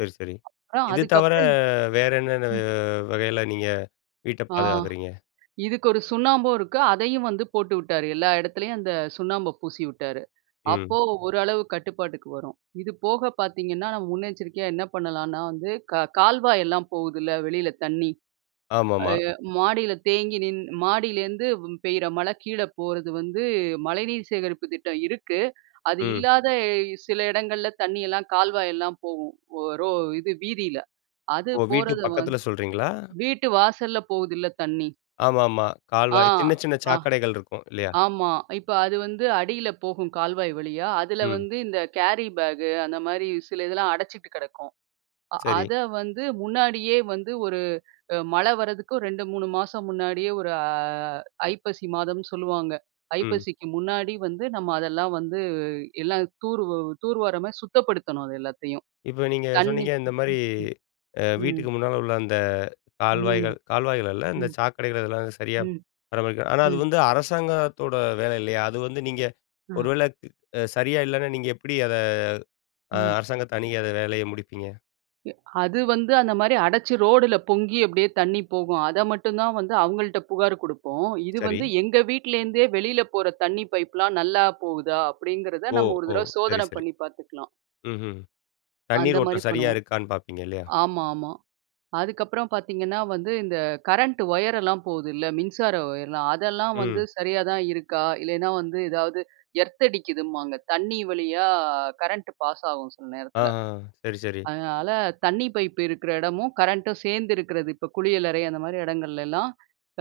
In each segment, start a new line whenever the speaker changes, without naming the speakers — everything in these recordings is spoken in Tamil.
சரி, சரி.
அப்பறம்
இது
அதுக்கு
தவர
அப்புறம்,
வேற என்னென்ன அ
ம்.
வ வகையில நீங்க வீட்ட
ஆ,
பாதுகாக்குறீங்க?
இதுக்கு ஒரு சுண்ணாம்பு இருக்கு. அதையும் வந்து போட்டுவிட்டாரு. எல்லா இடத்துலயும் அந்த சுண்ணாம்பு பூசிவிட்டாரு.அப்போ
ம்.
ஓரளவு கட்டுப்பாட்டுக்கு வரும். இது போக பார்த்தீங்கன்னா, நம்ம முன்னெச்சரிக்கையா என்ன பண்ணலான்னா வந்து க கால்வாய் எல்லாம் போகுதுல்ல வெளில தண்ணீ,
ஆமா,
அ
ஆமா.
எ மாடில தேங்கி நின்னு மாடியிலேருந்து பெய்யிற மழ கீழ போறது வந்து மழைநீர் சேகரிப்பு திட்டம் இருக்கு. அது
ம்.
இல்லாத சில இடங்கள்ல தண்ணீயெல்லாம் கால்வாய் எல்லாம் போகும். ஒ ரோ இது வீதியில. அது
ஓ! வீட்டு
போறது வந்
பக்கத்தில சொல்றீங்களா?
வீட்டு வாசல்ல போகுதுல்ல தண்ணீ.
ஆமா, ஆமா.
ஆ,
கால்வாய் சின்ன, சின்ன
ஆ,
சாக்கடைகள் இருக்கும் இல்லயா!
ஆமா. இப்போ அது வந்து அடியில போகும் கால்வாய் வழியா. அதில
ம்.
வந்து இந்த கேரி பேக் அந்தமாரி சில இதெல்லாம் அடச்சிட்டு கிடக்கும். அ
சரி.
அத வந்து முன்னாடியே வந்து ஒரு அ மழ வர்றதுக்கு 2, 3 மாசம் முன்னாடியே ஒரு அ ஐப்பசி மாதம்ன்னு சொல்லுவாங்க.
ம்.
ஐப்பசிக்கு முன்னாடி வந்து நம்ம அதெல்லாம் வந்து எல்லாம் தூர் தூர்வாரமாரி சுத்தப்படுத்தணும். அது எல்லாத்தையும்.
இப்போ நீங்க
தண்ணீ
சொன்னீங்க. இந்தமாரி
[unintelligible]
அ
ம்
வீட்டுக்கு முன்னால உள்ள அந்த
ம்,
கால்வாய்கள், கால்வாய்கள் அல்ல. இந்த
ம்.
சாக்கடைகள் இதெல்லாம் சரியா
ம்,
பராமரிக்க ஆனா அது
ம்.
வந்து அரசாங்கத்தோட வேலை இல்லயா! அது வந்து நீங்க
ஆ.
ஒருவேளை அ சரியா இல்லன்னா நீங்க எப்பிடி அத அ
ம்.
அரசாங்கத்த அணுகி அத வேலைய முடிப்பீங்க?
அது வந்து அந்தமாரி அடச்சு ரோடுல பொங்கி அப்பிடியே தண்ணீ போகும். அத மட்டும் தான் வந்து அவுங்கள்ட்ட புகார் கொடுப்போம். இது
சரி
வந்து எங்க வீட்ல இருந்தே வெளில போற தண்ணீ பைப் எல்லாம் நல்லா போகுதா! அப்பிடிங்கிறத
ஓ!
நம்ம ஒரு
ஓ!
தடவ
சரி,
சோதன
சரி.
பண்ணி பாத்துக்கலாம்.
ம்ஹ்ம். தண்ணீர்
அந்தமாரி
ஓட்டம் சரியா
பண்ணுவோம்.
இருக்கான்னு பார்ப்பீங்க இல்லயா!
ஆமா, ஆமா. அதுக்கப்புறம் பார்த்தீங்கன்னா வந்து இந்த கரண்ட் ஒயர்லாம் போகுதுல்ல. மின்சார ஒயர்லாம், அதெல்லாம் வந்து
ம்.
சரியா தான் இருக்கா? இல்லன்னா வந்து ஏதாவது எர்த் அடிக்குதும்பாங்க. தண்ணீ வழியா கரண்ட் பாஸ் ஆவும் சில
ஆ,
நேரத்துல.
ஆ. சரி, சரி.
அதனால தண்ணீ பைப்பு இருக்கிற இடமும் கரண்ட்டும் சேர்ந்து இருக்கிறது. இப்போ குளியலறை அந்தமாரி இடங்கள்ல எல்லாம்,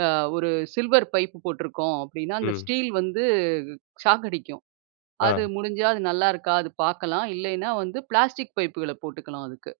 அ ஒரு சில்வர் பைப்பு போட்டிருக்கோம். அப்பிடின்னா அந்த
ம்.
ஸ்டீல் வந்து ஷாக் அடிக்கும். அது
ஆ
முடிஞ்சா அது நல்லாயிருக்கா! அது பார்க்கலாம் இல்லயின்னா வந்து பிளாஸ்டிக் பைப்புகள போட்டுக்கலாம். அதுக்கு.